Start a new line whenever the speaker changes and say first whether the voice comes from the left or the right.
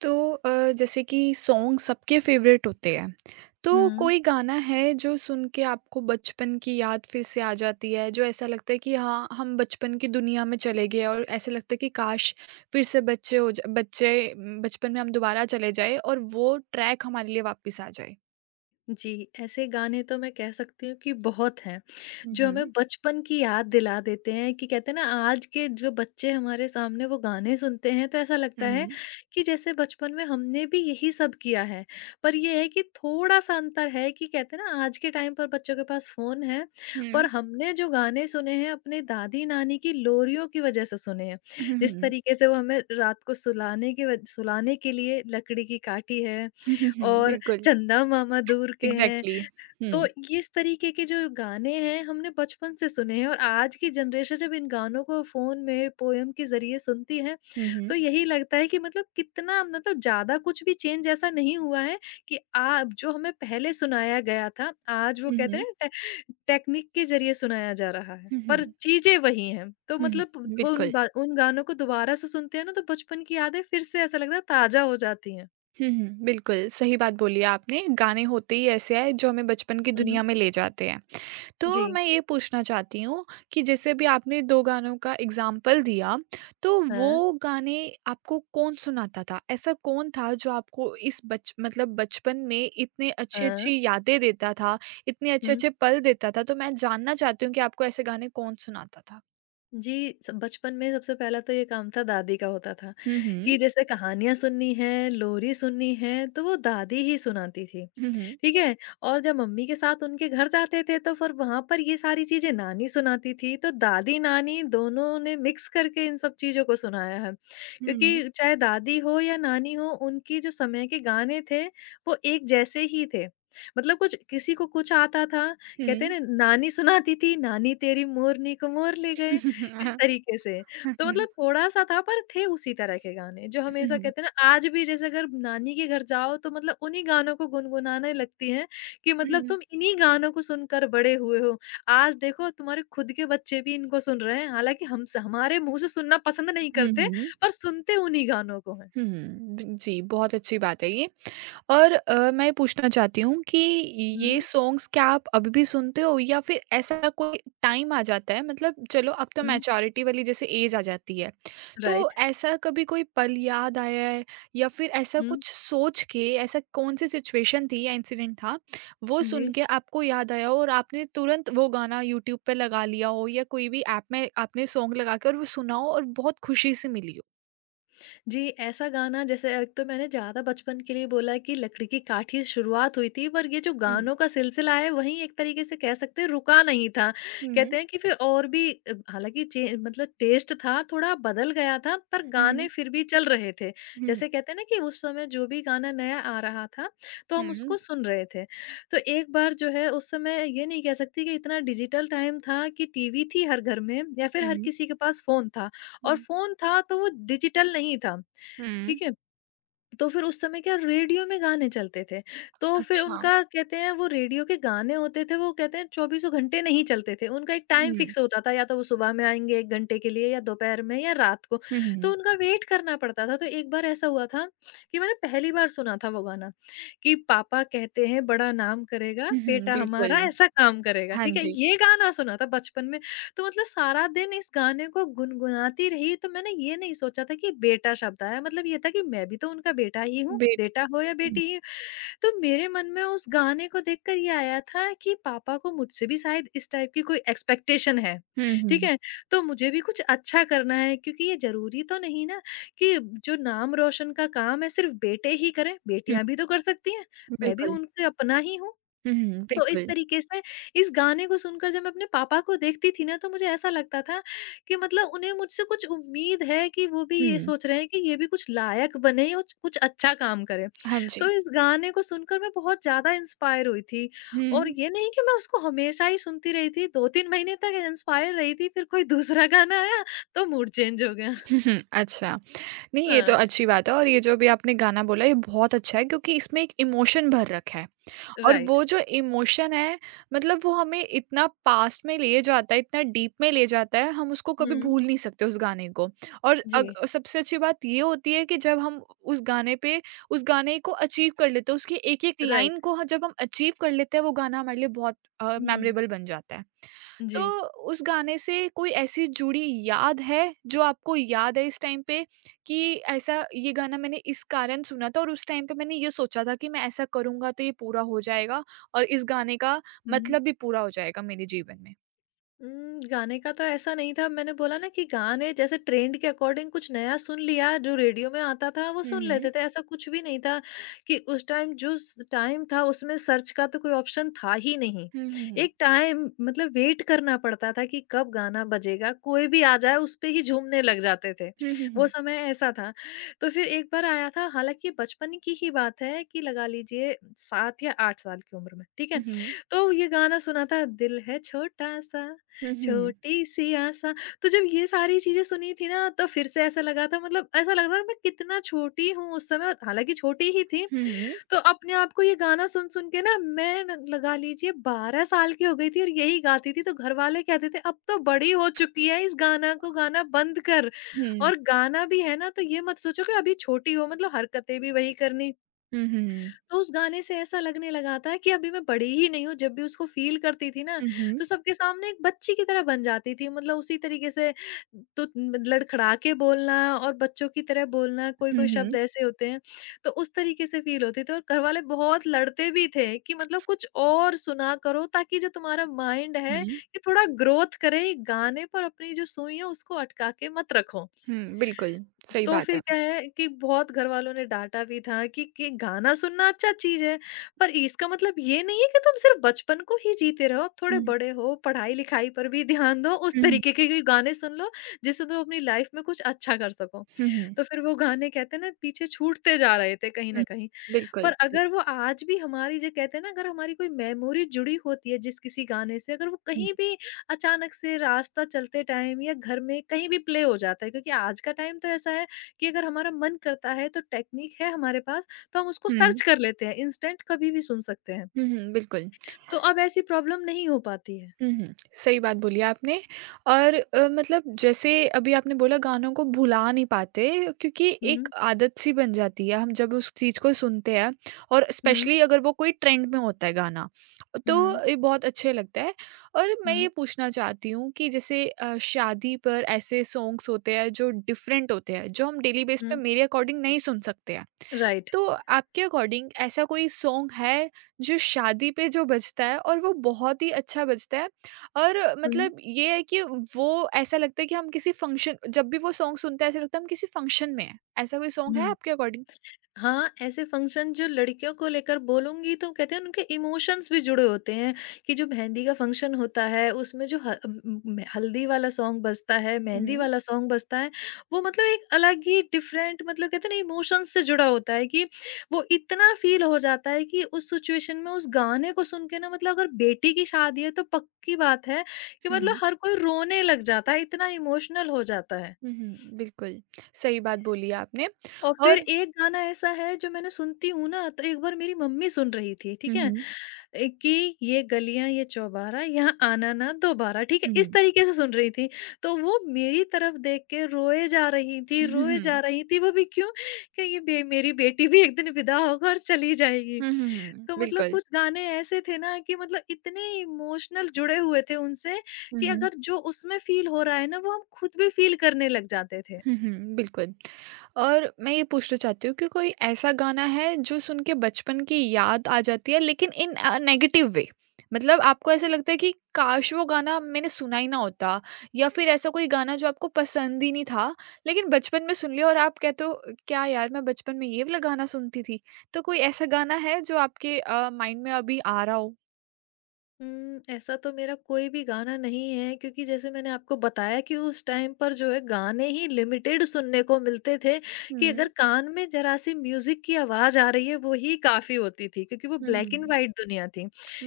right: जैसे कि सॉन्ग सबके फेवरेट होते हैं। तो
left: हुँ।
right: कोई गाना है जो सुन के आपको बचपन की याद फिर से आ जाती है, जो ऐसा लगता है कि हाँ, हम बचपन की दुनिया में चले गए और ऐसा लगता है कि काश फिर से बच्चे हो जा बच्चे उम, बचपन में हम दोबारा चले जाएँ और वो ट्रैक हमारे लिए वापस आ जाए?
left: जी, ऐसे गाने तो मैं कह सकती हूँ कि बहुत हैं,
right: हुँ,
left: जो
right: हुँ।
left: हमें बचपन की याद दिला देते हैं। कि कहते हैं ना, आज के जो बच्चे हमारे सामने वो गाने सुनते हैं, तो ऐसा
right: हुँ,
left: लगता है
right: हुँ।
left: कि जैसे बचपन में हमने भी यही सब किया है। पर ये है कि थोड़ा-सा अंतर है, कि कहते हैं ना, आज के टाइम पर बच्चों के पास फ़ोन है, पर
right: हुँ,
left: हमने जो गाने सुने हैं अपने दादी-नानी की लोरियों की वज़ह से सुने हैं।
right: हुँ,
left: जिस
right: हुँ।
left: तरीके से वो हमें रात को सुलाने के लिए लकड़ी की काठी है
right: हुँ, हुँ, हुँ।
left: और
right: बिल्कुल,
left: चंदा मामा दूर के हैं।
right: एग्ज़ैक्टली। हुँ।
left: तो ये इस तरीके के जो गाने हैं हमने बचपन से सुने हैं, और आज की जनरेशन जब इन गानों को फ़ोन में पोएम के ज़रिए सुनती है,
right: हुँ, हुँ।
left: तो यही लगता है कि मतलब कितना मतलब ज़्यादा कुछ भी चेंज ऐसा नहीं हुआ है। कि आप जो हमें पहले सुनाया गया था, आज वो
right: हुँ,
left: कहते हैं
right: हुँ।
left: ना टे टेक्निक के ज़रिए सुनाया जा रहा है,
right: हुँ,
left: पर
right: हुँ।
left: चीज़ें वही हैं। तो
right: हुँ, हुँ।
left: मतलब वो उन
right: बिल्कुल।
left: बा उन गानों को दोबारा से सुनते हैं ना, तो बचपन की यादें फिर से ऐसा लगता है ताज़ा हो जाती हैं।
right: हुँ, हुँ। बिल्कुल, सही बात बोली है आपने, गाने होते ही ऐसे हैं जो हमें बचपन की
left: हुँ,
right: दुनिया
left: हुँ।
right: में ले जाते हैं।
left: जी।
right: तो मैं ये पूछना चाहती हूँ कि जैसे अभी आपने 2 गानों का एग्ज़ाम्पल दिया, तो
left: हाँ।
right: वो गाने आपको कौन सुनाता था? ऐसा कौन था जो आपको इस बच मतलब बचपन में इतने
left: 嗯
right: अच्छी-अच्छी यादें देता था, इतने
left: 嗯
right: अच्छे-अच्छे पल देता था? तो मैं जानना चाहती हूँ कि आपको ऐसे गाने कौन सुनाता था?
left: जी, स बचपन में सबसे पहला तो ये काम था दादी का होता था,
right: हुँ,
left: कि
right: हुँ।
left: जैसे कहानियाँ सुननी है, लोरी सुननी है, तो वो दादी ही सुनाती थी,
right: हुँ, हुँ।
left: ठीक है? और जब मम्मी के साथ उनके घर जाते थे तो फिर वहाँ पर ये सारी चीज़ें नानी सुनाती थी, तो दादी-नानी दोनों ने मिक्स करके इन सब चीज़ों को सुनाया है।
right: हुँ, हुँ।
left: क्योंकि चाहे दादी हो या नानी हो, उनकी जो समय के गाने थे, वो एक जैसे ही थे। मतलब कुछ किसी को कुछ आता था, कहते हैं ना, नानी सुनाती थी, नानी तेरी मोरनी को मोर ले गए।
right: हुँ।
left: इस
right: हाँ।
left: तरीके से।
right: हुँ,
left: तो
right: हुँ।
left: मतलब थोड़ा-सा था, पर थे उसी तरह के गाने, जो हमेशा कहते हैं ना, आज भी जैसे अगर नानी के घर जाओ तो मतलब उन्हीं गानों को गुनगुनाने लगती हैं, कि
right: हुँ,
left: मतलब
right: हुँ।
left: तुम इन्हीं गानों को सुनकर बड़े हुए हो। आज देखो तुम्हारे खुद के बच्चे भी इनको सुन रहे हैं, हालाँकि हम स हमारे मुँह से सुनना पसंद नहीं
right: हुँ,
left: करते,
right: हुँ।
left: पर सुनते उन्हीं गानों को हैं।
right: हुँ, ब जी, बहुत अच्छी बात है ये। और मैं ये पूछना चाहती हूँ कि ये
left: हुँ,
right: सॉन्ग्स क्या आप अभी भी सुनते हो या फिर ऐसा कोई टाइम आ जाता है मतलब चलो अब तो
left: हुँ,
right: मैच्योरिटी वाली जैसे ऐज आ जाती है। तो
left: राइट।
right: ऐसा कभी कोई पल याद आया है या फिर ऐसा
left: हुँ,
right: कुछ सोच के ऐसा कौन-सी सिचुएशन थी या इंसिडेंट था, वो
left: जी।
right: सुन के आपको याद आया हो और आपने तुरंत वो गाना यूट्यूब पे लगा लिया हो या कोई भी ऐप में आपने सॉन्ग लगा के और वो सुना हो और बहुत खुशी से मिली हो?
left: जी, ऐसा गाना जैसे एक तो मैंने ज़्यादा बचपन के लिए बोला कि लकड़ी की काठी से शुरुआत हुई थी, पर ये जो
right: हुँ।
left: गानों का सिलसिला है, वहीं एक तरीके से कह सकते हैं रुका नहीं था।
right: हुँ,
left: कहते
right: हुँ।
left: हैं कि फिर और भी हालाँकि चे मतलब टेस्ट था, थोड़ा बदल गया था, पर
right: हुँ, हुँ।
left: गाने फिर भी चल रहे थे।
right: हुँ,
left: जैसे कहते हैं ना, कि उस समय जो भी गाना नया आ रहा था, तो हम
right: हुँ,
left: उसको सुन रहे थे। तो एक बार जो है, उस समय ये नहीं कह सकती कि इतना डिजिटल टाइम था, कि टीवी थी हर घर में या फिर हर
right: हुँ,
left: किसी के पास फ़ोन था। और
right: हुँ,
left: फ़ोन था तो वो डिजिटल नहीं था,
right: हुँ।
left: ठीक है? तो फिर उस समय क्या, रेडियो में गाने चलते थे, तो फिर
right: अच्छा।
left: उनका कहते हैं, वो रेडियो के गाने होते थे, वो कहते हैं चौबीसों घंटे नहीं चलते थे, उनका एक टाइम
right: हुँ,
left: फ़िक्स होता था, या तो वो सुबह में आएँगे 1 घंटे के लिए, या दोपहर में, या रात को,
right: हुँ,
left: तो
right: हुँ,
left: उनका वेट करना पड़ता था। तो एक बार ऐसा हुआ था कि मैंने पहली बार सुना था वो गाना, कि पापा कहते हैं बड़ा नाम करेगा,
right: हुँ, हुँ,
left: बेटा
right: बिल्कुल।
left: हमारा ऐसा काम करेगा,
right: हाँ
left: ठीक है?
right: जी,
left: ये गाना सुना था बचपन में, तो मतलब सारा दिन इस गाने को गुनगुनाती रही। तो मैंने ये नहीं सोचा था कि बेटा शब्द आया मतलब, ये था कि मैं भी तो उनका बेटा ही हूँ,
right: बेट
left: बेटा हो या
right: हुँ,
left: बेटी ही। तो मेरे मन में उस गाने को देखकर ये आया था कि पापा को मुझसे भी शायद इस टाइप की कोई एक्सपेक्टेशन है,
right: हुँ,
left: ठीक
right: हुँ,
left: है? तो मुझे भी कुछ अच्छा करना है, क्योंकि ये ज़रूरी तो नहीं ना, कि जो नाम रोशन का काम है सिर्फ़ बेटे ही करें,
right: हुँ,
left: बेटियाँ भी तो कर सकती हैं, मैं भी
right: बिल्कुल।
left: उनकी अपना ही हूँ।
right: हुँ, हुँ,
left: तो इस
right: बिल्कुल।
left: तरीके से इस गाने को सुनकर जब मैं अपने पापा को देखती थी ना, तो मुझे ऐसा लगता था कि मतलब उन्हें मुझसे कुछ उम्मीद है, कि वो भी ये
right: हुँ,
left: सोच रहे हैं कि ये भी कुछ लायक बने और कुछ अच्छा काम करे।
right: हाँ जी।
left: तो इस गाने को सुनकर मैं बहुत ज्यादा इंस्पायर हुई थी। और
right: हुँ,
left: ये नहीं कि मैं उसको हमेशा ही सुनती रही थी, 2-3 महीने तक इंस्पायर रही थी, फिर कोई दूसरा गाना आया तो मूड चेंज हो गया।
right: अच्छा। नहीं, ये तो
left: हाँ।
right: अच्छी बात है और ये जो अभी आपने गाना बोला, ये बहुत अच्छा है क्योंकि इसमें एक इमोशन भर रखा है। और
left: राइट।
right: वो जो इमोशन है मतलब वो हमें इतना पास्ट में ले जाता है, इतना डीप में ले जाता है, हम उसको कभी
left: हम्म।
right: भूल नहीं सकते उस गाने को। और
left: जी।
right: अग सबसे अच्छी बात ये होती है कि जब हम उस गाने पे उस गाने को अचीव कर लेते हैं, उसकी एक-एक
left: राइट।
right: लाइन को ह जब हम अचीव कर लेते हैं, वो गाना हमारे लिए बहुत
left: हम्म।
right: मेमोरेबल बन जाता है। तो
left: जी।
right: उस गाने से कोई ऐसी जुड़ी याद है, जो आपको याद है इस टाइम पे? कि ऐसा ये गाना मैंने इस कारण सुना था और उस टाइम पे मैंने ये सोचा था कि मैं ऐसा करूँगा तो ये पूरा हो जाएगा और इस गाने का
left: हम्म।
right: मतलब भी पूरा हो जाएगा मेरे जीवन में।
left: गाने का तो ऐसा नहीं था, मैंने बोला ना कि गाने जैसे ट्रेंड के अकॉर्डिंग कुछ नया सुन लिया, जो रेडियो में आता था वो
right: हुँ,
left: सुन
right: हुँ।
left: लेते थे, ऐसा कुछ भी नहीं था। कि उस टाइम जो स टाइम था, उसमें सर्च का तो कोई ऑप्शन था ही नहीं।
right: हुँ, हुँ, हुँ।
left: एक टाइम मतलब वेट करना पड़ता था कि कब गाना बजेगा, कोई भी आ जाए उस पे ही झूमने लग जाते थे, वो समय ऐसा था। तो फिर एक बार आया था, हालाँकि बचपन की ही बात है, कि लगा लीजिए 7 या 8 साल की उम्र में, ठीक है?
right: हुँ, हुँ, हुँ।
left: तो ये गाना सुना था, दिल है छोटा-सा
right: हुँ, हुँ।
left: छोटी सी आसा। तो जब ये सारी चीज़ें सुनी थी ना, तो फिर से ऐसा लगा था, मतलब ऐसा लग रहा था मैं कितना छोटी हूँ उस समय, और हालाँकि छोटी ही थी।
right: हुँ, हुँ।
left: तो अपने आप को ये गाना सुन-सुन के ना मैं न लगा लीजिए 12 साल की हो गई थी और यही गाती थी। तो घरवाले कहते थे अब तो बड़ी हो चुकी है, इस गाना को गाना बंद कर।
right: हुँ, हुँ।
left: और गाना भी है ना, तो ये मत सोचो कि अभी छोटी हो मतलब हरकतें भी वही करनी।
right: हुँ, हुँ।
left: तो उस गाने से ऐसा लगने लगा था कि अभी मैं बड़ी ही नहीं हूँ, जब भी उसको फ़ील करती थी ना,
right: हुँ, हुँ।
left: तो सबके सामने एक बच्ची की तरह बन जाती थी। मतलब उसी तरीके से, तो लड़खड़ा के बोलना और बच्चों की तरह बोलना,
right: हुँ,
left: कोई-कोई शब्द
right: हुँ।
left: ऐसे होते हैं, तो उस तरीके से फ़ील होती थी। और घरवाले बहुत लड़ते भी थे, कि मतलब कुछ और सुना करो, ताकि जो तुम्हारा माइंड है,
right: हुँ।
left: ये थोड़ा ग्रोथ करे, गाने पर अपनी जो सुई है उसको अटका के मत रखो।
right: हुँ, बिल्कुल, सही
left: तो
right: बात
left: फिर
right: है।
left: क्या है, कि बहुत घरवालों ने डाँटा भी था कि गाना सुनना अच्छा चीज़ है, पर इसका मतलब ये नहीं है कि तुम सिर्फ़ बचपन को ही जीते रहो, अब थोड़े
right: हुँ,
left: बड़े हो, पढ़ाई-लिखाई पर भी ध्यान दो, उस
right: हुँ,
left: तरीके के भी गाने सुन लो, जिससे तुम अपनी लाइफ़ में कुछ अच्छा कर सको।
right: हुँ, हुँ।
left: तो फिर वो गाने कहते हैं ना, पीछे छूटते जा रहे थे कहीं न
right: हुँ,
left: कहीं।
right: बिल्कुल,
left: पर
right: सही
left: अगर वो
right: बात है।
left: आज भी हमारी जो कहते हैं ना, अगर हमारी कोई मेमोरी जुड़ी होती है जिस किसी गाने से, अगर वो
right: हुँ,
left: कहीं भी अचानक से रास्ता चलते टाइम या घर में कहीं भी प्ले हो जाता है, क्योंकि आज का टाइम तो ऐसा है कि अगर हमारा मन करता है तो टेक्निक है हमारे पास, तो हम उसको
right: हुँ।
left: सर्च कर लेते हैं, इंस्टेंट कभी भी सुन सकते हैं।
right: हुँ, हुँ, बिल्कुल।
left: तो अब ऐसी प्रॉब्लम नहीं हो पाती है।
right: हुँ, हुँ। सही बात बोली आपने और मतलब जैसे अभी आपने बोला गानों को भुला नहीं पाते क्योंकि एक
left: हुँ,
right: आदत-सी बन जाती है, हम जब उस चीज़ को सुनते हैं और
left: हुँ,
right: स्पेशली अगर वो कोई ट्रेंड में होता है गाना,
left: हुँ,
right: तो ये बहुत अच्छे लगता है। और मैं ये
left: हुँ,
right: पूछना चाहती हूँ कि जैसे शादी पर ऐसे सॉन्ग्स होते हैं जो डिफरेंट होते हैं, जो हम डेली बेस पे
left: हुँ,
right: मेरे अकॉर्डिंग नहीं सुन सकते हैं।
left: राइट।
right: तो आपके अकॉर्डिंग ऐसा कोई सॉन्ग है, जो शादी पे जो बजता है और वो बहुत ही अच्छा बजता है और
left: हुँ,
right: मतलब ये है कि वो ऐसा लगता है कि हम किसी फ़ंक्शन जब भी वो सॉन्ग सुनते हैं ऐसा लगता है हम किसी फ़ंक्शन में हैं। ऐसा कोई सॉन्ग है
left: हुँ।
right: आपके अकॉर्डिंग?
left: हाँ, ऐसे फंक्शन जो लड़कियों को लेकर बोलूँगी तो कहते हैं उनके इमोशंस भी जुड़े होते हैं, कि जो मेहंदी का फंक्शन होता है, उसमें जो हल्दी वाला सॉन्ग बजता है, मेहंदी
right: हुँ,
left: वाला सॉन्ग बजता है, वो मतलब एक अलग ही डिफरेंट, मतलब कहते हैं ना, इमोशंस से जुड़ा होता है कि वो इतना फ़ील हो जाता है कि उस सिचुएशन में उस गाने को सुन के ना, मतलब अगर बेटी की शादी है तो पक्की बात है कि
right: हुँ,
left: मतलब
right: हुँ,
left: हर कोई रोने लग जाता है, इतना इमोशनल हो जाता है।
right: हुँ, हुँ, बिल्कुल, सही बात बोली आपने
left: और फिर
right: और
left: एक गाना ऐसा है जो मैंने सुनती हूँ ना, तो एक बार मेरी मम्मी सुन रही थी,
right: हुँ,
left: ठीक है?
right: हुँ,
left: कि ये गलियाँ ये चौबारा यहाँ आना ना दोबारा, ठीक है?
right: हुँ,
left: इस
right: हुँ,
left: तरीके से सुन रही थी। तो वो मेरी तरफ देख के रोए जा रही थी,
right: हुँ,
left: रोए जा
right: हुँ,
left: रही थी, वो भी क्यों? कि ये बे मेरी बेटी भी एक दिन विदा होकर और चली जाएगी।
right: हुँ, हुँ,
left: तो मतलब
right: बिल्कुल,
left: कुछ गाने ऐसे थे ना कि मतलब इतने इमोशनल जुड़े हुए थे उनसे
right: हुँ,
left: कि
right: हुँ।
left: अगर जो उसमें फ़ील हो रहा है ना, वो हम खुद भी फ़ील करने लग जाते थे।
right: हुँ, हुँ, बिल्कुल। और मैं ये पूछना चाहती हूँ कि कोई ऐसा गाना है जो सुन के बचपन की याद आ जाती है लेकिन इन नेगेटिव वे? मतलब आपको ऐसा लगता है कि काश वो गाना मैंने सुना ही ना होता या फिर ऐसा कोई गाना जो आपको पसंद ही नहीं था, लेकिन बचपन में सुन लिया और आप कहते हो क्या यार मैं बचपन में ये वाला गाना सुनती थी? तो कोई ऐसा गाना है जो आपके माइंड में अभी आ रहा हो?
left: हुँ, ऐसा तो मेरा कोई भी गाना नहीं है, क्योंकि जैसे मैंने आपको बताया कि उस टाइम पर जो है गाने ही लिमिटेड सुनने को मिलते थे, कि
right: हुँ।
left: अगर कान में ज़रा-सी म्यूज़िक की आवाज़ आ रही है वो ही काफ़ी होती थी, क्योंकि वो
right: हुँ, हुँ,
left: ब्लैक एंड
right: हुँ।
left: व्हाइट दुनिया थी।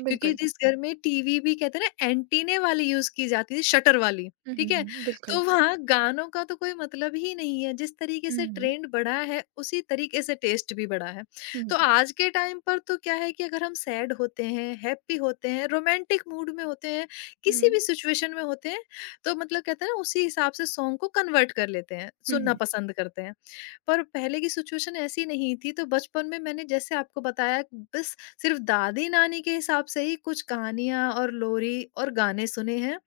left: क्योंकि
right: बिल्कुल।
left: जिस घर में टीवी भी कहते हैं ना, एंटीने वाली यूज़ की जाती थी, शटर वाली,
right: हुँ, हुँ,
left: ठीक है?
right: हुँ। बिल्कुल।
left: तो वहाँ गानों का तो कोई मतलब ही नहीं है। जिस तरीके
right: हुँ,
left: से
right: हुँ।
left: ट्रेंड बढ़ा है उसी तरीके से टेस्ट भी बढ़ा है।
right: हुँ, हुँ।
left: तो आज के टाइम पर तो क्या है कि अगर हम सैड होते हैं, हैप्पी होते हैं, रोमांटिक मूड में होते हैं, किसी भी सिचुएशन में होते हैं, तो मतलब कहते हैं ना उसी हिसाब से सॉन्ग को कन्वर्ट कर लेते हैं,
right: हुँ,
left: सुनना
right: हुँ।
left: पसंद करते हैं। पर पहले की सिचुएशन ऐसी नहीं थी, तो बचपन में मैंने जैसे आपको बताया कि बस सिर्फ दादी-नानी के हिसाब से ही कुछ कहानियाँ और लोरी और गाने सुने हैं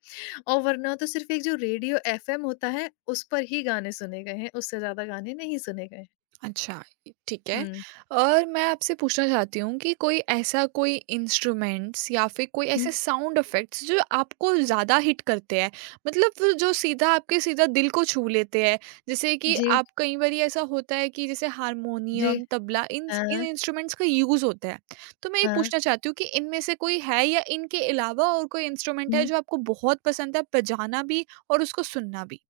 left: और वरना तो सिर्फ एक जो रेडियो एफएम होता है, उस पर ही गाने सुने गए हैं, उससे ज़्यादा गाने नहीं सुने गए।
right: अच्छा, इ ठीक है।
left: हुँ,
right: और मैं आपसे पूछना चाहती हूँ कि कोई ऐसा कोई इंस्ट्रूमेंट्स या फिर कोई
left: हुँ।
right: ऐसे साउंड इफेक्ट्स जो आपको ज़्यादा हिट करते हैं? मतलब वो जो सीधा आपके सीधा दिल को छू लेते हैं। जैसे कि
left: जी,
right: आप कई बारी ऐसा होता है कि जैसे
left: जी।
right: हारमोनियम, तबला इन
left: हाँ।
right: इंस्ट्रूमेंट्स का यूज़ होता है। तो मैं ये
left: हाँ।
right: पूछना चाहती हूँ कि इनमें से कोई है या इनके अलावा और कोई इंस्ट्रूमेंट है
left: हुँ।
right: जो आपको बहुत पसंद है बजाना भी और उसको सुनना भी?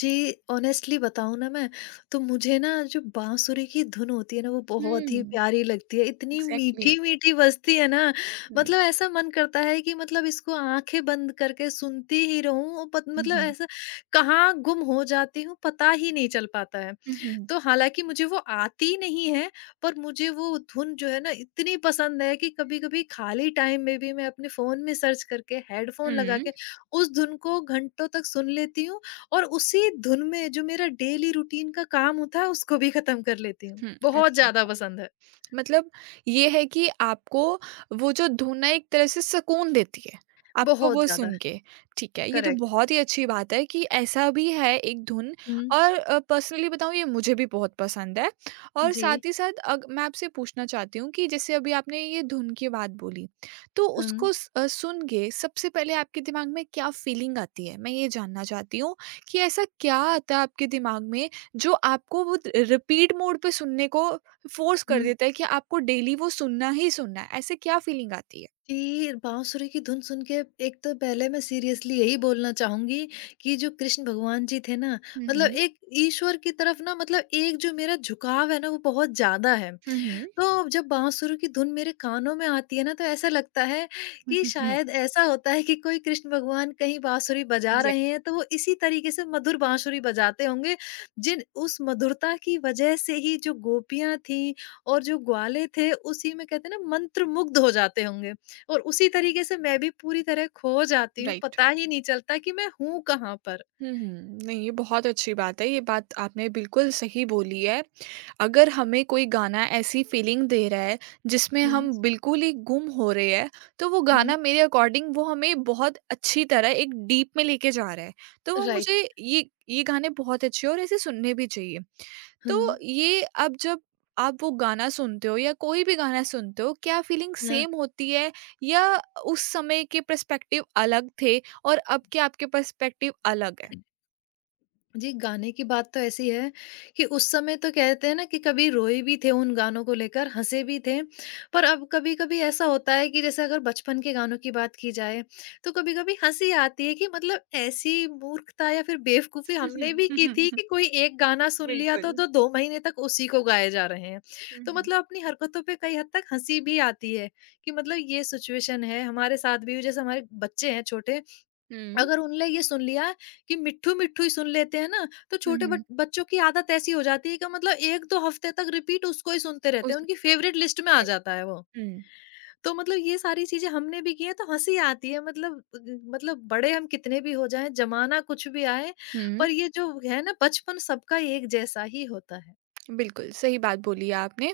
left: जी, ऑनेस्टली बताऊँ ना मैं, तो मुझे ना जो बाँसुरी की धुन होती है ना, वो बहुत ही
right: हुँ,
left: प्यारी लगती है। इतनी
right: एग्ज़ैक्टली।
left: मीठी-मीठी बजती है ना,
right: हुँ,
left: मतलब ऐसा मन करता है कि मतलब इसको आँखें बंद करके सुनती ही रहूँ। पत
right: हुँ,
left: मतलब
right: हुँ।
left: ऐसा कहाँ गुम हो जाती हूँ, पता ही नहीं चल पाता है।
right: हुँ, हुँ।
left: तो हालाँकि मुझे वो आती नहीं है, पर मुझे वो धुन जो है ना इतनी पसंद है कि कभी-कभी खाली टाइम में भी मैं अपने फ़ोन में सर्च करके हेडफ़ोन लगा
right: Hmm.
left: के उस धुन को घंटों तक सुन लेती हूँ और उसी धुन में जो मेरा डेली रूटीन का काम होता है उसको भी खत्म कर लेती हूँ।
right: Hmm. I
left: बहुत
right: see.
left: ज़्यादा पसंद है,
right: मतलब ये है कि आपको वो जो धुन है एक तरह से सुकून देती है, आपको
left: बहुत
right: वो
left: ज़्यादा।
right: सुन के। ठीक है, ये तो
left: करेक्ट।
right: बहुत ही अच्छी बात है कि ऐसा भी है एक धुन
left: हुँ।
right: और पर्सनली बताऊँ ये मुझे भी बहुत पसंद है और
left: जी।
right: साथ ही साथ अग मैं आपसे पूछना चाहती हूँ कि जैसे अभी आपने ये धुन की बात बोली, तो
left: हुँ,
right: उसको सुन के सबसे पहले आपके दिमाग में क्या फीलिंग आती है? मैं ये जानना चाहती हूँ कि ऐसा क्या आता है आपके दिमाग में जो आपको वो द रिपीट मोड पे सुनने को फोर्स कर
left: हुँ।
right: देता है कि आपको डेली वो सुनना ही सुनना है, ऐसे क्या फीलिंग आती है?
left: जी, बाँसुरी की धुन सुन के एक तो पहले मैं सीरियसली यही बोलना चाहूँगी कि जो कृष्ण भगवान जी थे ना,
right: हुँ,
left: मतलब
right: हुँ।
left: एक ईश्वर की तरफ ना मतलब एक जो मेरा झुकाव है ना, वो बहुत ज़्यादा है।
right: हुँ,
left: तो जब बांसुरी की धुन मेरे कानों में आती है ना तो ऐसा लगता है कि
right: हुँ।
left: शायद ऐसा होता है कि कोई कृष्ण भगवान कहीं बांसुरी बजा
right: एग्ज़ैक्ट
left: रहे हैं तो वो इसी तरीके से मधुर बांसुरी बजाते होंगे जिन उस मधुरता की वजह से ही जो गोपियां थीं और जो ग्वाले थे उसी में कहते हैं ना मंत्रमुग्ध हो जाते होंगे और उसी तरीके से मैं भी पूरी तरह खो जाती हूँ
right: राइट।
left: पता ही नहीं चलता कि मैं हूँ कहाँ पर।
right: हुँ, हुँ। नहीं, ये बहुत अच्छी बात है, ये बात आपने बिल्कुल सही बोली है। अगर हमें कोई गाना ऐसी फ़ीलिंग दे रहा है, जिसमें
left: हम्म।
right: हम बिल्कुल ही गुम हो रहे हैं, तो वो
left: हम्म।
right: गाना मेरे अकॉर्डिंग वो हमें बहुत अच्छी तरह एक डीप में लेके जा रहा है। तो वो मुझे
left: राइट।
right: ये गाने बहुत अच्छे हैं और ऐसे सुनने भी चाहिए। तो
left: हाँ।
right: ये अब जब आप वो गाना सुनते हो या कोई भी गाना सुनते हो, क्या फ़ीलिंग सेम होती है या उस समय के पर्सपेक्टिव अलग थे और अब के आपके पर्सपेक्टिव अलग है?
left: जी, गाने की बात तो ऐसी है कि उस समय तो कहते हैं ना कि कभी रोए भी थे उन गानों को लेकर, हँसे भी थे। पर अब कभी-कभी ऐसा होता है कि जैसे अगर बचपन के गानों की बात की जाए, तो कभी-कभी हँसी आती है कि मतलब ऐसी मूर्खता या फिर बेवकूफ़ी
right: हुँ, हुँ।
left: हमने भी
right: हुँ,
left: की
right: हुँ,
left: थी
right: हुँ।
left: कि कोई एक गाना सुन लिया
right: बिल्कुल।
left: तो 2 महीने तक उसी को गाए जा रहे हैं।
right: हुँ,
left: तो
right: हुँ।
left: मतलब अपनी हरकतों पे कई हद तक हँसी भी आती है कि मतलब ये सिचुएशन है, हमारे साथ भी हुई। जैसे हमारे बच्चे हैं छोटे,
right: हुँ,
left: अगर उनने ये सुन लिया कि मिट्ठू मिट्ठू ही सुन लेते हैं ना, तो
right: हुँ,
left: छोटे
right: हुँ।
left: बट बच्चों की आदत ऐसी हो जाती है कि मतलब एक दो हफ्ते तक रिपीट उसको ही सुनते रहते हैं,
right: उसी
left: उनकी फेवरेट लिस्ट में आ जाता है वो।
right: हुँ,
left: तो मतलब ये सारी चीजें हमने भी की हैं तो हंसी आती है मतलब मतलब बड़े हम कितने भी हो जाएं जमाना कुछ भी आए
right: हुँ।
left: पर ये जो है ना बचपन सबका एक जैसा ही होता है।
right: बिल्कुल, सही बात बोली आपने।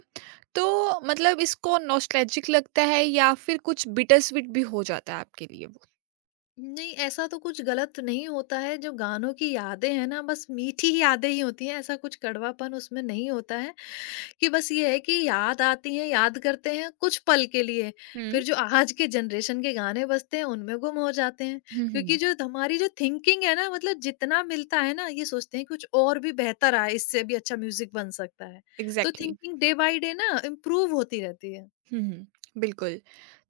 right: तो मतलब इसको नॉस्टैल्जिक लगता है या फिर कुछ बिटर स्वीट भी हो जाता है आपके लिए वो?
left: नहीं ऐसा तो कुछ गलत नहीं होता है, जो गानों की यादें हैं ना बस मीठी ही यादें ही होती हैं, ऐसा कुछ कड़वापन उसमें नहीं होता है कि बस ये है कि याद आती हैं, याद करते हैं कुछ पल के लिए,
right: हुँ।
left: फिर जो आज के जनरेशन के गाने बजते हैं उनमें गुम हो जाते हैं।
right: हुँ, हुँ,
left: क्योंकि
right: हुँ।
left: जो हमारी जो थिंकिंग है ना मतलब जितना मिलता है ना ये सोचते हैं कुछ और भी बेहतर आए, इससे भी अच्छा म्यूज़िक बन सकता है। तो
right: exactly.
left: Thinking day by day ना इम्प्रूव होती रहती है।
right: हुँ, हुँ। बिल्कुल।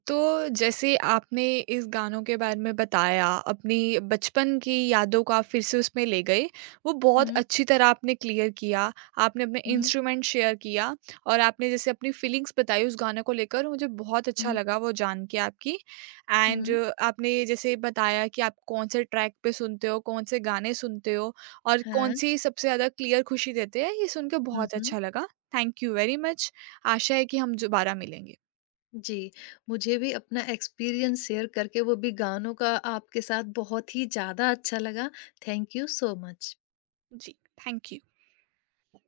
right: तो जैसे आपने इस गानों के बारे में बताया, अपनी बचपन की यादों को आप फिर से उसमें ले गए, वो बहुत
left: हुँ,
right: अच्छी तरह आपने क्लियर किया, आपने अपने
left: हुँ,
right: इंस्ट्रूमेंट शेयर किया और आपने जैसे अपनी फीलिंग्स बताई उस गाने को लेकर, मुझे बहुत अच्छा
left: हुँ,
right: लगा वो जान के आपकी। एंड
left: हुँ।
right: आपने जैसे बताया कि आप कौन से ट्रैक पे सुनते हो, कौन से गाने सुनते हो और
left: हाँ।
right: कौन-सी सबसे ज़्यादा क्लियर खुशी देते हैं, ये सुन के
left: हुँ,
right: बहुत
left: हुँ।
right: अच्छा लगा। Thank you very much. आशा है कि हम दोबारा मिलेंगे।
left: जी, मुझे भी अपना एक्सपीरियंस शेयर करके वो भी गानों का आपके साथ बहुत ही ज़्यादा अच्छा लगा। Thank you so much.
right: जी, थैंक यू।